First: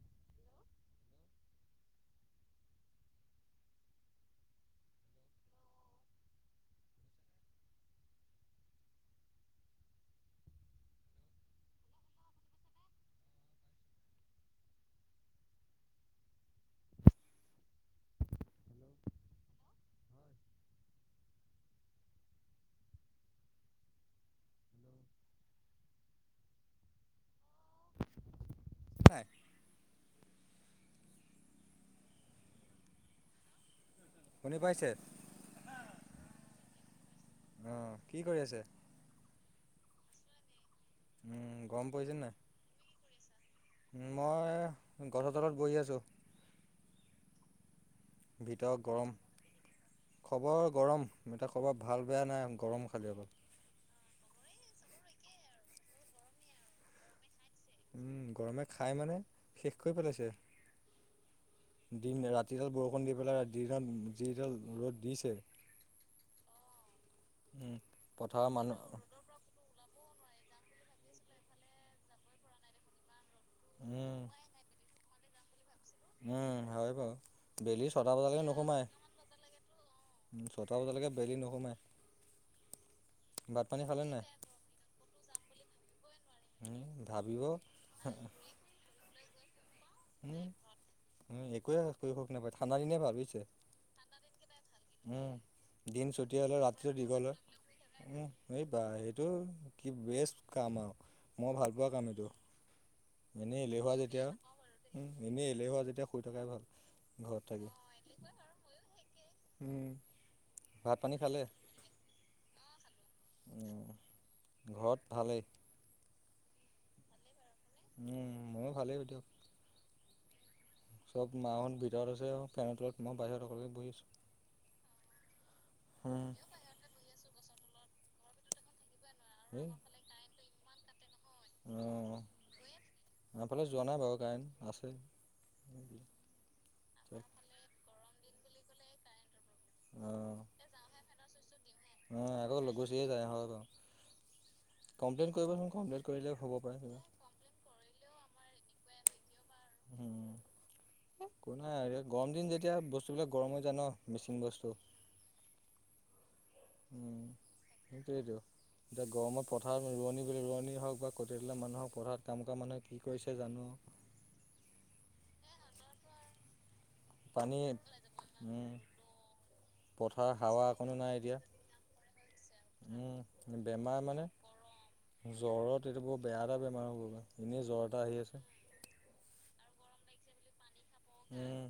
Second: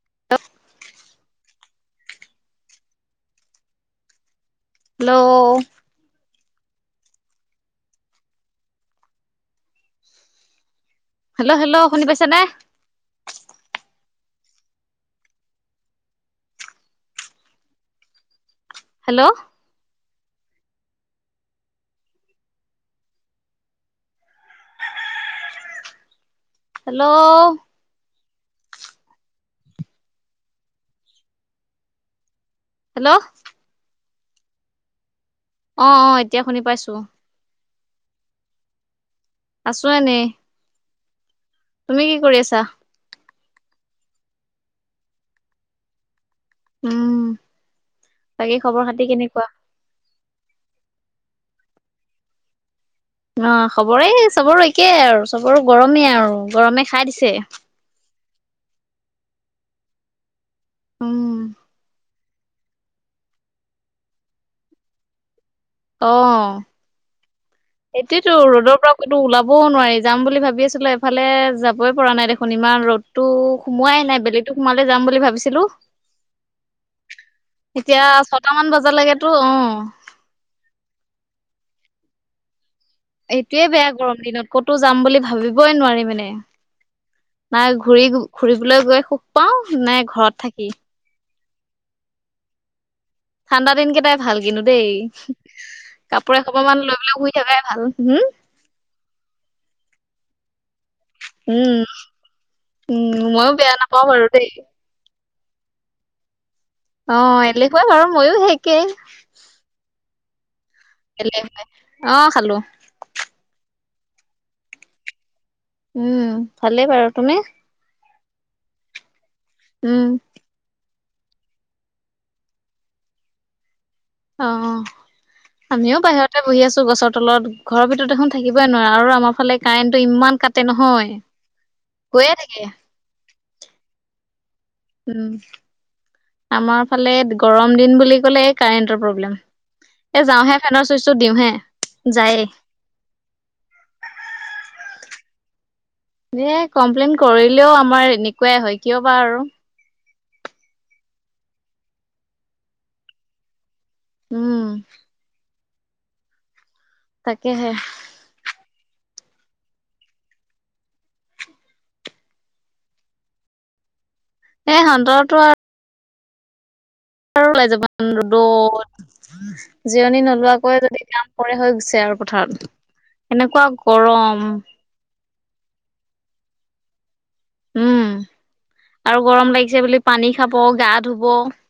[inaudible] Hello? Hello, hello শুনি পাইছ নে? হেল্ল'? হয় হেল্ল' হেল্ল'? হয়। হেল্ল'? শুনি পাইছে? অ', অ', এতিয়া শুনি পাইছোঁ। আহ কি কৰি আছে? আছোঁ এনে। উম গৰম তুমি পৰিছে কি নাই কৰি আছা? মই গছৰ তলত বহি আছোঁ। উম। বাকী খবৰ ভিতৰত খাতি গৰম কেনেকুৱা? খবৰ, গৰম এতিয়া খবৰ ভাল বেয়া নাই গৰম। খালি অকল অ, খবৰে, চবৰে একেই আৰু চবৰে গৰমেই আৰু গৰমে খাই দিছে। উম, গৰমে খাই মানে শেষ কৰি পেলাইছে। উম। ৰাতিডাল বৰষুণ দি পেলাই যিডাল ৰ'দ দিছে। অ, উম সেইটোৱেটো পথাৰৰ মানুহ ৰ'দৰ পৰা কতো ওলাবও নোৱাৰি। যাম বুলি ভাবি আছিলোঁ, এফালে যাবই পৰা নাই দেখোন ইমান ৰ'দ। সোমোৱাই উম নাই বেলি সোমালে যাম বুলি ভাবিছিলোঁ। উম হয় বাৰু, বেলি ছটা বজালৈকে ছটামান নোসোমাই। বজালৈকেতো অ উম ছটা বজালৈকে বেলি নোসোমাই। এইটোয়ে বেয়া খালে গৰম নাই দিনত ক'তো যাম বুলি ভাবিবই নোৱাৰি মানে। উম, ভাবিব নাই ঘূৰি ঘুৰিবলৈ গৈ সুখ পাওঁ নে উম, ঘৰত থাকি। [unintelligible] ঠাণ্ডা দিনকেইটাই ভাল কিন্তু দেই। উম দিন কাপোৰ চুটি হ'লে এসোপা মান ৰাতিটো লৈ পেলাই দীঘল শুই হয়, থকাই ভাল হম উম এইবা সেইটো কি বেষ্ট কা‌ মই উম ভাল পোৱা কাম এইটো। উম ময়ো এনেই বেয়া এলেহুৱা নাপাওঁ আৰু যেতিয়া দেই। উম এনেই এলেহুৱা যেতিয়া শুই থকাই ভাল। ঘৰত অ' থাকি এলেহুৱা বাৰু ময়ো সেই একেই। উম। ভাত পানী খালে অ' খালোঁ। ঘৰত ভালেই? উম ভালেই বাৰু তুমি? ময়ো ভালেই দিয়ক। উম। চব মাহঁত ভিতৰত আছে ফেনৰ তলত মই বাহিৰতে বহি আছোঁ। অ' আমিও উম বাহিৰতে বহি আছোঁ গছৰ তলত। ঘৰৰ ভিতৰত দেখোন থাকিবই নোৱাৰে আৰু আমাৰ ফালে এই কাৰেণ্টটো ইমান কাটে নহয়, গৈয়ে থাকে। এইফালে যোৱা নাই বাৰু কাৰেণ্ট। আছে। আমাৰফালে উম, গৰম দিন বুলি আমাৰ ফালে গৰম দিন বুলি কলে কাৰেণ্টৰ প্ৰব্লেম। এ অঁ যাওহে ফেনৰ চুইচো দিওঁহে অঁ যায়ে। আকৌ গুচিয়ে যায় হয় বাৰু কমপ্লেইন কৰিব ন। এ কমপ্লেইন কৰিলেও আমাৰ এনেকুৱাই হয় কিয় বাাৰ আৰু। উম কো নাই গৰম দিন যেতিয়া বস্তুবিলাক গৰম হৈ যায় ন। মিচিং উম বস্তু। উম তাকেহে। সেইটোৱেইটো। এতিয়া গৰমত পথাৰত ৰোৱনী বুলি ৰোৱনীয়ে হওক বা কট দালা মানুহক পথাৰত কাম কৰা মানুহে, কি কৰি জানো। হয়। এই সান্দৰো আৰু পানী ৰদত, উম জিৰণি পথাৰ হাৱা নোলোৱাকৈয় অকণো যদি নাই কাম এতিয়া। কৰে হৈ গৈছে আৰু। াৰ পথাৰত উম এনেকুৱা বেমাৰ মানে গৰম। জ্বৰত এইটো বৰ বেয়া এটা বেমাৰ হ'ব বা এনেই জ্বৰ উম এটা আহি আছে। আৰু গৰম লাগিছে বুলি পানী খাব গা ধুব, উম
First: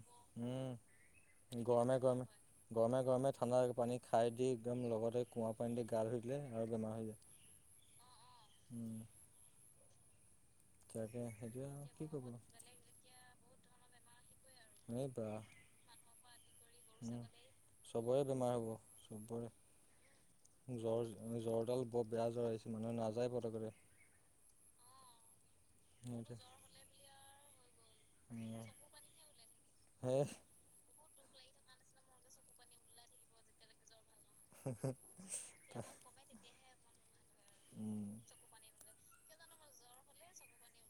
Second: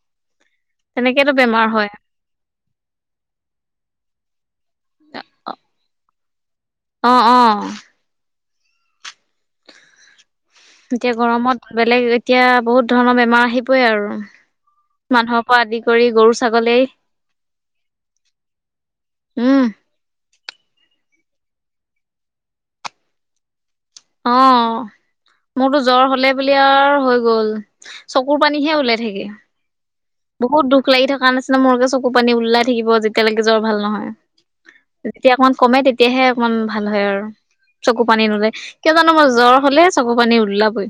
উম তেনেতো বেমাৰ হয়। গৰমে গৰমে গৰমে গৰমে ঠাণ্ডা পানী খাই দি একদম লগতে কুঁৱা পানী দি গা ধই অ' অ'। উম। এতিয়া তাকে সেইটোৱে গৰমত আৰু কি বেলেগ ক'ব। এতিয়া বহুত ধৰণৰ বেমাৰ আহিবই আৰু। এই বা মানুহৰ পৰা আদি কৰি গৰু ছাগলী। চবৰে বেমাৰ হ'ব, উম চবৰে জ্বৰ জ্বৰডাল বৰ বেয়া জ্বৰ আহিছে মানুহ নাযায় পতকৰে। অ'। মোৰতো জ্বৰ হলে সেইটোৱে। বুলি আৰু হৈ গল, চকুৰ উম। পানীহে ওলাই থাকে। হে বহুত দুখ লাগি থকাৰ নিচিনা মোৰকে চকু পানী ওলাই থাকিব যেতিয়ালৈকে জ্বৰ ভাল নহয়। যেতিয়া অকমান কমে তেতিয়াহে অকমান ভাল হয় আৰু, চকু উম পানী নোলে কিয় ম জ্বৰ হলে চকু পানী উওললাবই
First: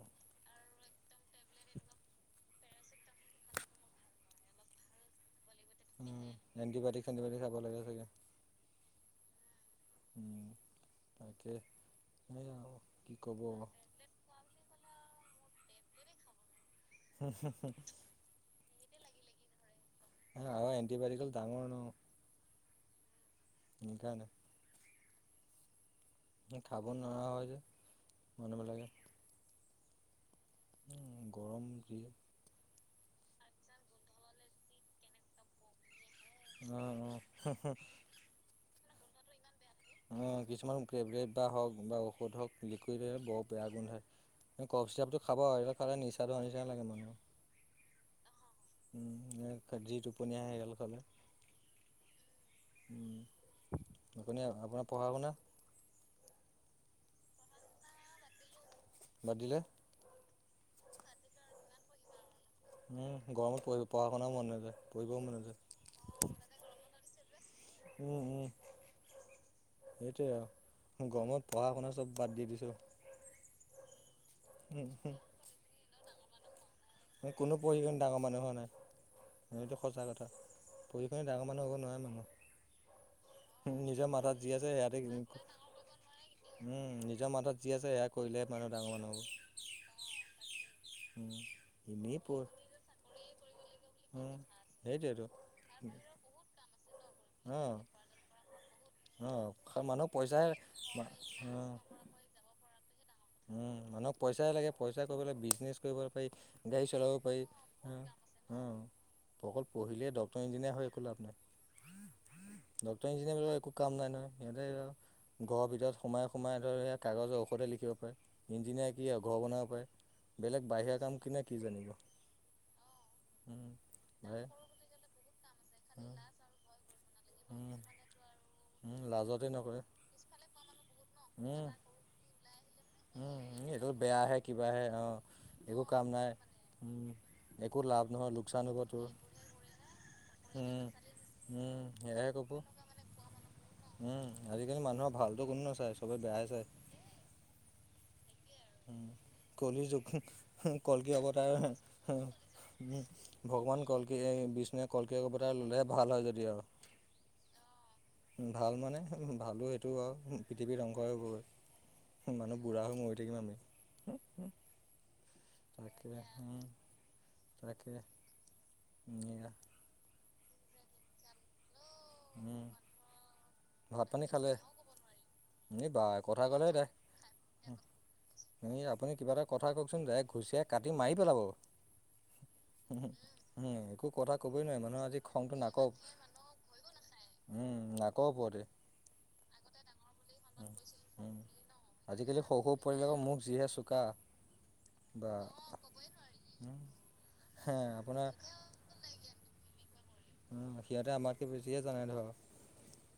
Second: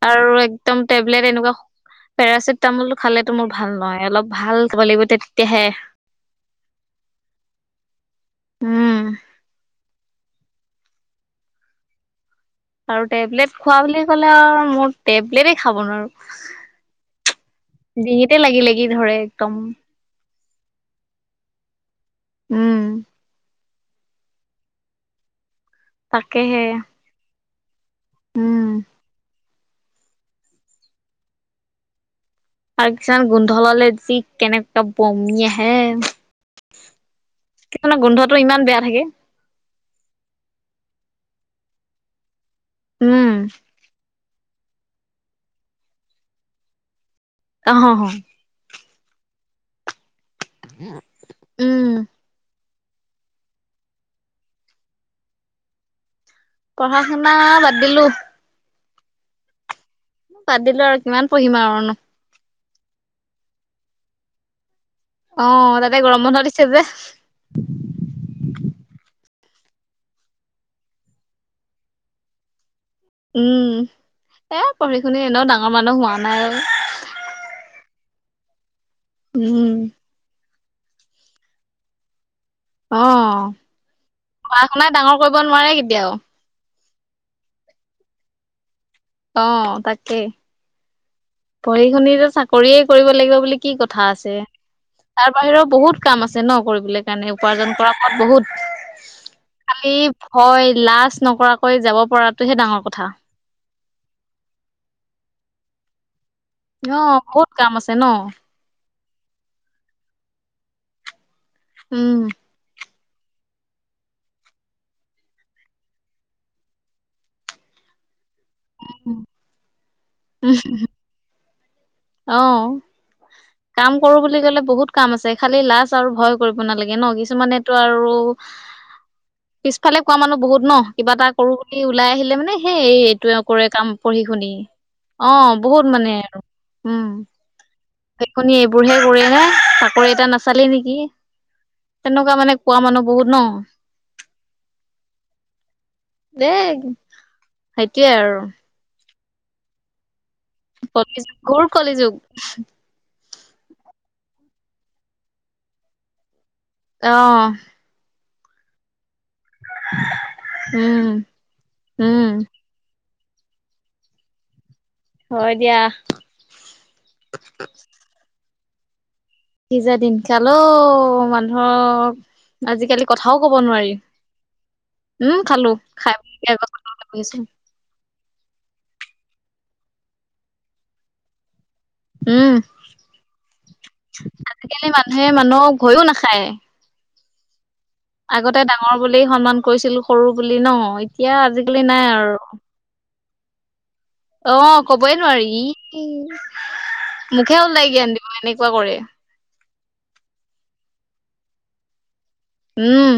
অ আৰু, এক একম টেবলেট এনেকুৱা, পেৰাচিটামল খালেতো মোৰ ভাল নহয় অলপ ভাল খাব লাগিব। তেতিয়াহে উ এণ্টিবায়টিক চেটিবায়টিক চাব লাগে চাগে। উম। উম। তাকে। সেয়া আৰু কি ক'ব। টেবলেট খোৱা বুলি ক'লে আৰু মোৰ, টেবলেটেই খাব নোৱাৰো। ডিঙিতে [inaudible] [unintelligible] ধৰে একদম। অ', আৰু এণ্টিবায়টিক [unintelligible] ডাঙৰও ন'? উম। সেইকাৰণে। তাকেহে এ খাব নোৱাৰা হৈ যে! উম। [unintelligible] [unintelligible] আৰু কিছুমান গোন্ধ লালে যি কেনেকুৱা বমি আহে। অ', অ', কি মানে গোন্ধটো ইমান বেয়া থাকে। অঁ, কিছুমান টেবলেট হওঁক বা ঔষধ হওঁক লিকুইড উম বৰ বেয়া গোন্ধ হয়। এ কফচিৰাপটো খাব আৰু, [unintelligible] খালে নিচা নিচা ধৰা নিচিনা লাগে [unintelligible] অহ, অহ, অহ। উম, [unintelligible] জি টোপনী আহে [unintelligible] খালে। উম উম, [unintelligible] আপোনাৰ পঢ়া শুনা? পঢ়া শুনা বাদ দিলো। বাদ দিলে? বাদ দিলো আৰু, কিমান পঢ়িম আৰু ন'? উম, গৰমত পঢ় পঢ়া শুনাও মন নাযায়। পঢ়িবও মন নাযায় অঁ, তাতে গৰম বন্ধ দিছে যে। উম, উম। সেইটোয়ে অ। গৰমত পঢ়া শুনা চ'ব বাদ দি দিছোঁ। উম, এ পঢ়ি শুনি এনেও ডাঙৰ মানুহ হোৱা নাই ঔ। এ কোনো পঢ়ি কিনে ডাঙৰ মানুহ হোৱা নাই। উম সটো সঁচা কথা। পঢ়ি পিনে ডাঙৰ মানুহ হ'ব নোৱাৰে মানুহ। অঁ। নিজৰ মাথাত যি পঢ়া আছে শুনাই সেয়াতে ডাঙৰ কৰিব নোৱাৰে কেতিয়াও। উম, নিজৰ মাথাত যি আছে সেয়া কৰিলেহ মানে অঁ, তাকেই। উম। পঢ়ি শুনি এনেই যে পঢ় চাকৰিয়ে কৰিব লাগিব বুলি কি কথা আছে! উম সেইটোৱেতো তাৰ বাহিৰেও বহুত কাম আছে ন' কৰিবলৈ কাৰণে। উপাৰ্জন অ কৰা কাম বহুত। অ খালি মানুহক পইচাই ভয় লাজ উম নকৰাকৈ যাব পৰাটোহে ডাঙৰ কথা। উম, মানুহক পইচাহে লাগে, পইচা কৰিবলে বিজনেচ কৰিব পাৰি। গাড়ী অ চলাব পাৰি, বহুত কাম আছে ন উম। উম। অকল পঢ়িলে ডক্তটৰ ইঞ্জিনিয়াৰ হৈ একো লাভ নাই। উম। ডটৰ ইঞ্জিনিয়াৰ বিলাকৰ একো কাম নাই নহয়, সিহঁতে ঘৰৰ ভিতৰত সোমাই সোমাই ধৰ সেয়া কাগজৰ ঔষধে লিখিব পাৰে। ইঞ্জিনিয়াৰ কি আৰু ঘৰহে বনাব পাৰে। বেলেগ বাহিৰা কাম [unintelligible] কি জানিব। অঁ, উম, কাম কৰো বুলি হয়। কলে বহুত কাম আছে। খালি লাজ উম, আৰু ভয় কৰিব নালাগে ন'! কিছুমানেতটো উম, আৰু উম, লাজতে নকৰে। পিছফালে কোৱা মানুহ বহুত ন'। কিবা এটা কৰো উম, ওলাই আহিলে মানে এ এই উম, এইটোৱে কৰে এইটো কাম পঢ়ি বেয়াহে শুনি। কিবাহে অ'। অঁ, একো বহুত কাম মানে নাই, আৰু। উম। একো লাভ নহয় [unintelligible] লোকচান হ'ব এইবোৰ হে তোৰ। কৰিলে, চাকৰি এটা নাচালি উম, নেকি। উম, সেয়াহে তেনেকুৱা ক'ব, মানে কোৱা মানুহ বহুত ন'। উম, আজিকালি মানুহৰ ভালতো কোনো নাচায়, চবে বেয়াই চায়। সেইটোৱে আৰু। কলিৰ য কল কি কলিযুগ অৱতাৰ ঘোৰ কলিযুগ উ ভগৱান কলকি এই বিষ্ণুৱে কলকিপ এটা ল'লেহে ভাল হয় যদি আৰু অহ উ ভাল মানে ভালো সেইটো আৰু পৃথিৱীৰত অংশ উম হৈ উম গ মানুহ বুঢ়া হৈ মৰি আমি হয় দিয়া তাকে উম উম, পিজা দিনকালো উম মানুহৰ আজিকালি কথাও কব নোৱাৰি ভাত পানী খালে উম খালো এই বা খাইছছো এ আপুনি কিবা এটা কথা কওকচোন য ঘুচিয়াই কাটি মাৰি পেলাব উম, উম একো কথা কবই নোৱাৰি আজিকালি মানুহে আজি খংটো মানুহক নাকক ভয়ো নাখায়। উম, নাকৰ আগতে ওপৰতে ডাঙৰ বুলি সন্মান কৰিছিলো সৰু বুলি ন এতিয়া আজিকালি নাই আৰু আজিকালি সৰু সৰু পোৱালিবিলাকৰ মুখ যিহে চোকা অ', কবই বা নোৱাৰি মুখে হে ওলাই জ্ঞান আপোনাৰ দিব এনেকুৱা কৰে উম সিহঁতে আমাকে বেছিয়ে জানাই ধৰ উম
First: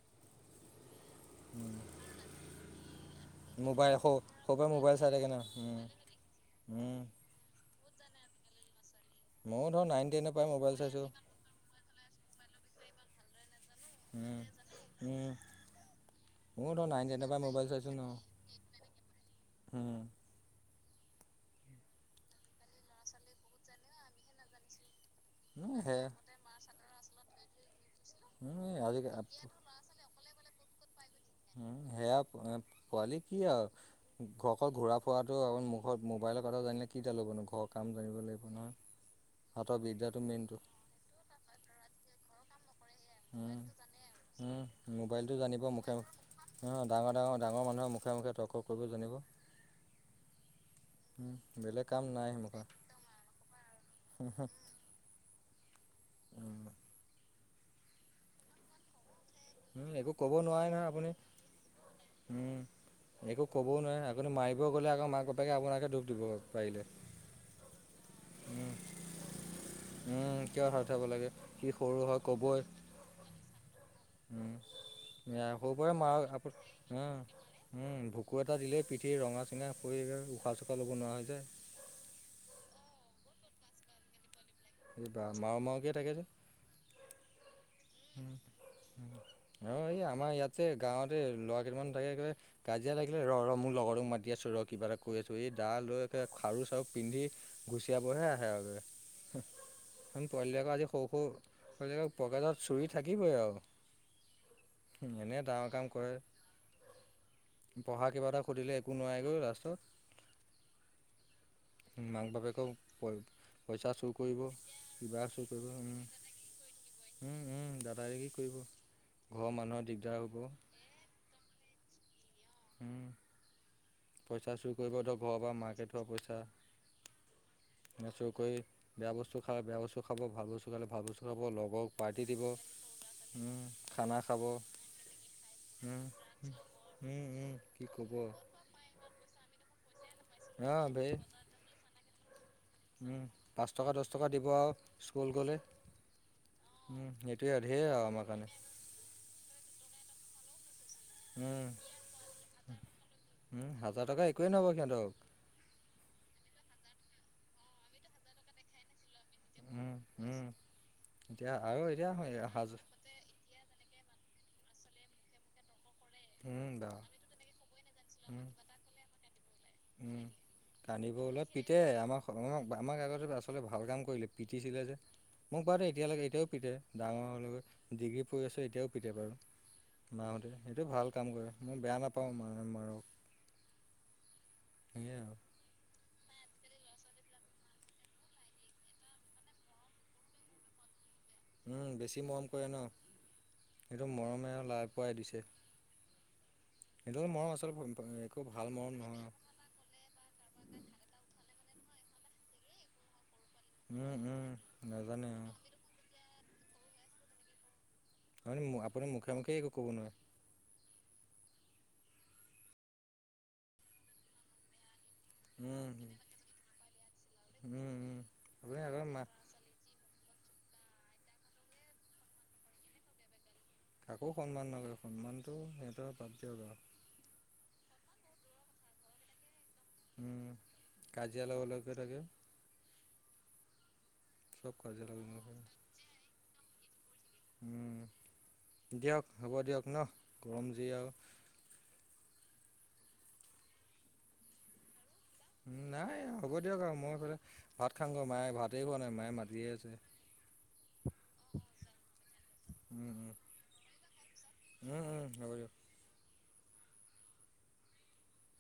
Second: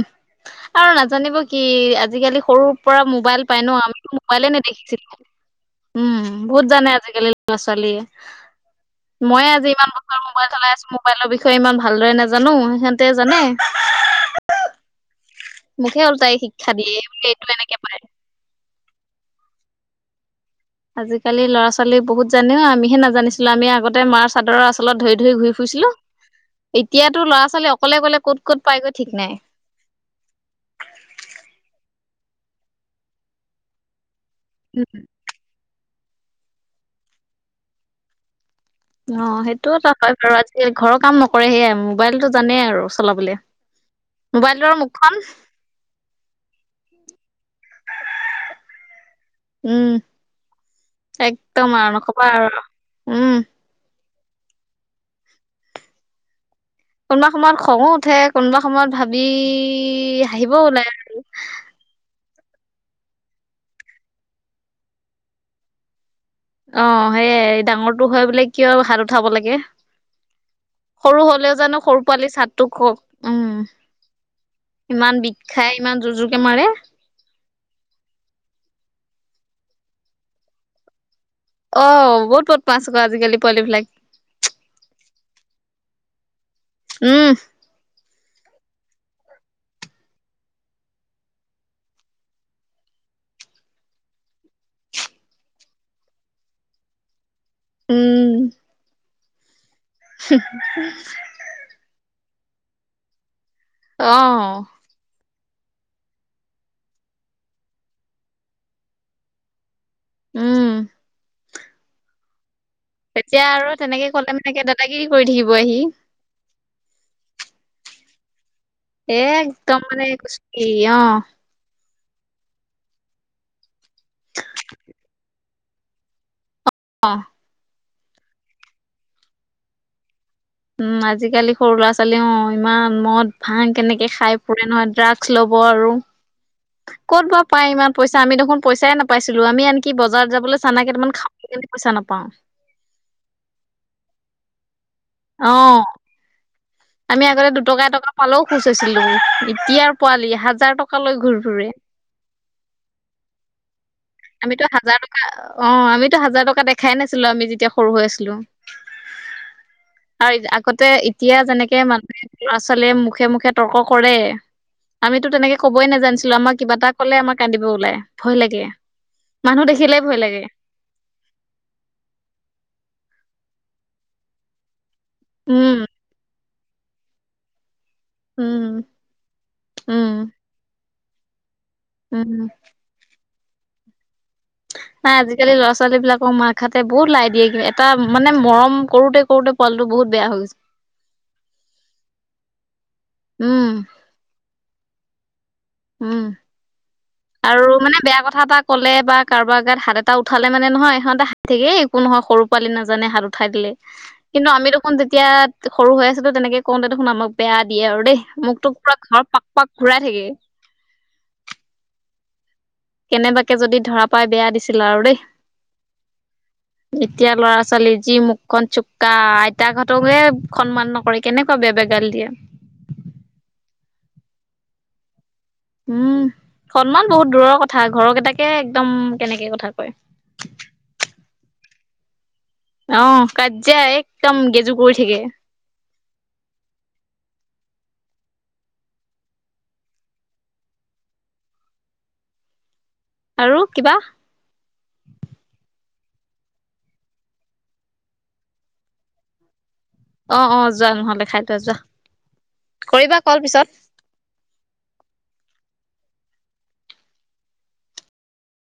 আৰু ন জানিব কি আজিকালি সৰুৰ পৰা মোবাইল পাই ন মোবাইল সৰু আমিতো মোবাইলে সৰুৰ পৰা মোবাইল চাই নেদেখিছিলো থাকে ন উম বহুত জানে উম আজিকালি ল'ৰা ছোৱালীয়ে মইে ময়ো আজি ধৰ ইমান নাইন বছৰ টেনৰ পৰাই মোবাইল চলাই আছো চাইছোঁ মোবাইলৰ বিষয়ে ইমান ভালদৰে নাজানো স তে জানে। উম। মোকহে ওলতাই শিক্ষা ময়ো ধৰ দিয়ে, এইটো এনেকে পালে। হম। আজিকালি ল'ৰা ছোৱালী বহুত জানে অ। আমিহে নাজানিছিলো, আমি আগতে মাৰ চাদৰৰ আচলত ধৰি ধৰি ঘূৰি উম, ফুৰিছিলো সেয়া এতিয়াতো ল'ৰা ছোৱালী অকলে অকলে ক'ত ক'ত উম, পাইগৈ আজি ঠিক নাই। উম, সেয়া পোৱালি কি আৰু ঘৰ অকল ঘূৰা ফুৰাটোক ঘৰত মোবাইলৰ কথা জানিলে কিডাল হ'বনো ঘৰৰ কাম জানিব লাগিব নহয়। অ', সেইটো হাতৰ এটা হয় বিদ্যাটো বাৰু, মেইনটো আজিকালি ঘৰৰ কাম নকৰে, সেয়াই মোবাইলটো জানেই আৰু। চলাবলে। উম, উম। মোবাইলটোৰ মুখখন মোবাইলটো জানিব মুখে মো, ডাঙৰ ডাঙৰ। ডাঙৰ মানুহৰ মুখে মুখে তৰ্ক কৰিব জানিব। উম উম, একদম বেলেগ আৰু কাম নকবা নাই আৰু। মুখত উম। উম, হুম। কোনোবা সময়ত খঙো উঠে, কোনোবা সময়ত ভ বি উম, একো ক'ব হাহিব নোৱাৰে ওলাই নহয় আপুনি আৰু। একো ক'বও নোৱাৰে, আপুনি মাৰিব গ'লে আকৌ মাক বাপেকে আপোনাকে দোষ দিব। পাৰিলে। অ', সেয়াই ডাঙৰটো হৈ পেলাই কিয় উম হাত উঠাব লাগে? উম, কিয় হঠাব সৰু লাগে হ'লেও সি জানো সৰু হয় পোৱালি ক'বই চাদটোক হওক, উম। উম ইমান বিষ হ খাই ইমান পাৰে জোৰ জোৰকে মপ মাৰে। হম। উম, ভুকু এটা দিলেই পিঠি ৰঙা চিঙা পৰি উশাহ চুখাহ ল'ব নোৱাৰা হৈ যায়। অ', বহুত বদমাছ আক' আজিকালি পোৱালি বিলাক। বাহ, মাৰো মাৰো কে থাকে যে। উম। উম। অ', এই আমাৰ ইয়াত যে গাঁৱতেই ল'ৰা কেইটামান থাকে, একেবাৰে কাজিয়া থাকিলেই ৰ ৰ মোৰ লগৰটোক মাতি আছো। কিবা এটা কৈ আছো, এই দা লৈ খাৰু চাৰু পিন্ধি ঘূচিয়াবহে উম আহে আৰু। পোৱালিবিলাকৰ আজি সৰু সৰু পকেটত চুৰি থাকিবই আৰু। অহ। এনে ডাঙৰ কাম কৰে, পঢ়া কিবা এটা সুধিলে একো নোৱাৰেগৈ লাষ্টত। উম। মাক বাপেকক তেতিয়া আৰু পইচা তেনেকে চুৰ কলে কৰিব মানে কি দাদাগিৰি কৰি থাকিব আহি। উম, উম দাদাগিৰি একদম মানে কচুগুটি অহ। উম। পইচা চুৰ কৰিব ধৰ ঘৰৰ পৰা, মাকে থোৱা পইচা। অহ। লুকাই চুৰকৰি বেয়া বস্তু খাই, বেয়া বস্তু খা উম, আজিকালি সৰু ল'ৰা পাৰ্টি ছোৱালীও দিব ইমান মদ উম ভাং কেনেকে খানা খাই খাব পুৰে নহয় ড্ৰা লব আৰু, উম উম কত বা উম পাই কি ইমান ক'ব পইচা, আমি দেখোন পইচাই নাপাইছিলোঁ। আমি এনেকে কি বজাৰত যাবলৈ অঁ চানা ভেই কেইটামান খাওঁ বুলি কলেই পইচা নাপাও। পাঁচ টকা দহ টকা দিব আৰু স্কুল অ গ'লেই আমি আগতে দুটকা এটকা পালেও খুছ হৈছিলো। এতিয়াৰ পোৱালি হাজাৰ টকা টকালৈ ঘূৰে উম, ফুৰে। উম, হাজাৰ টকা একোৱেই আমিতো নহ'ব হাজাৰ সিহঁতক টকা অহ আমিতো হাজাৰ টকা দেখ খাই নাছিলো, আমি যেতিয়া সৰু হৈ আছিলো উম, আৰু উম, আগতে এতিয়া যেনেকে আৰু এতিয়া মানুহে ল'ৰা হাজ ছোৱালীয়ে মুখে মুখে তৰ্ক কৰে, আমিতো তেনেকে কব কবই নোজানিছিলো। আমাৰ উম, কিবা এটা বা কলে আমাক কান্দিব ওলাই, ভয় উম, লাগে, মানুহ দে উম, কান্দিব ওলাই, পিতে আমাক আমাক আমাক আগতে আচলতে ভাল কাম কৰিলে পিটিছিলে যে মোক বাৰ উম দে এতিয়ালৈকে এতিয়াও পিটে ডাঙৰকে ডিগ্ৰী পৰি আছোঁ উম এতিয়াও পিটে বাৰু উম মাহতে সেইটো ভাল কাম কৰে মই বেয়া নাপাওঁ উম মাৰাৰক নাই আজিকালি ল'ৰা ছোৱালী বিলাক অ', মাক হাতে বহুত লাই দিয়ে কি এটা মানে মৰম কৰোতে কৰোতে পোৱালিটো বহুত বেয়া হৈ গৈছে। উম বেছি মৰম কৰে ন উম কি মৰমে লাই পোৱাই দিছে। উম। সেইটো মৰম আৰু মানে আচলতে বেয়া কথা একো এটা ভাল কলে মৰম বা নহয় কাৰোবাৰ গাত হাত এটা উঠালে মানে নহয় সিহঁতে থাকে একো নহয় সৰু পোৱালি নাজানে হা উঠাই দিলে উম কিন্তু উম আমি দেখোন যেতিয়া নাজানে অ সৰু হৈ আছিলো তেনেকে কওঁতে দেখোন আমাক বেয়া দিয়ে আৰু দেই মোক আপুনি তোক পুৰা আপুনি ঘৰৰ মুখে পাক মুখে পাক একো ক'ব ঘূৰাই নোৱাৰে থাকে কেনেবাকে যদি ধৰা পাই বেয়া দিছিল আৰু দেই উম। এতিয়া লৰা ছোৱালী উম যি উম মুখখন আপুনি আগৰ চুকা মা আইতা হতকে সন্মান নকৰে কেনেকুৱা বেয়া বেয়া গালি দিয়ে কাকো সন্মান নালয় সন্মান উম সন্মান বহুত দূৰৰ কথা ঘৰ কেইটাকে একদম কেনেকে কথা কয় উম কাজিয়া লগাও লগাও কৰে থাকে অহ কাজিয়া একদম গেজু চব কৰি কাজিয়া লগ থাকে। দিয়ক হ'ব দিয়ক ন গৰম যি আৰু। আৰু কিবা। উম নাই হ'ব দিয়ক আৰু মইফে ভাত খামংগৈ মায়ে ভাতেই খোৱা নাই মায়ে মাতিয়ে আছে অ', অ', যোৱা নহলে খাই থোৱা যোৱা উম কৰিবা উম ক'ল পিছত। উম, উম। হ'ব দিয়ক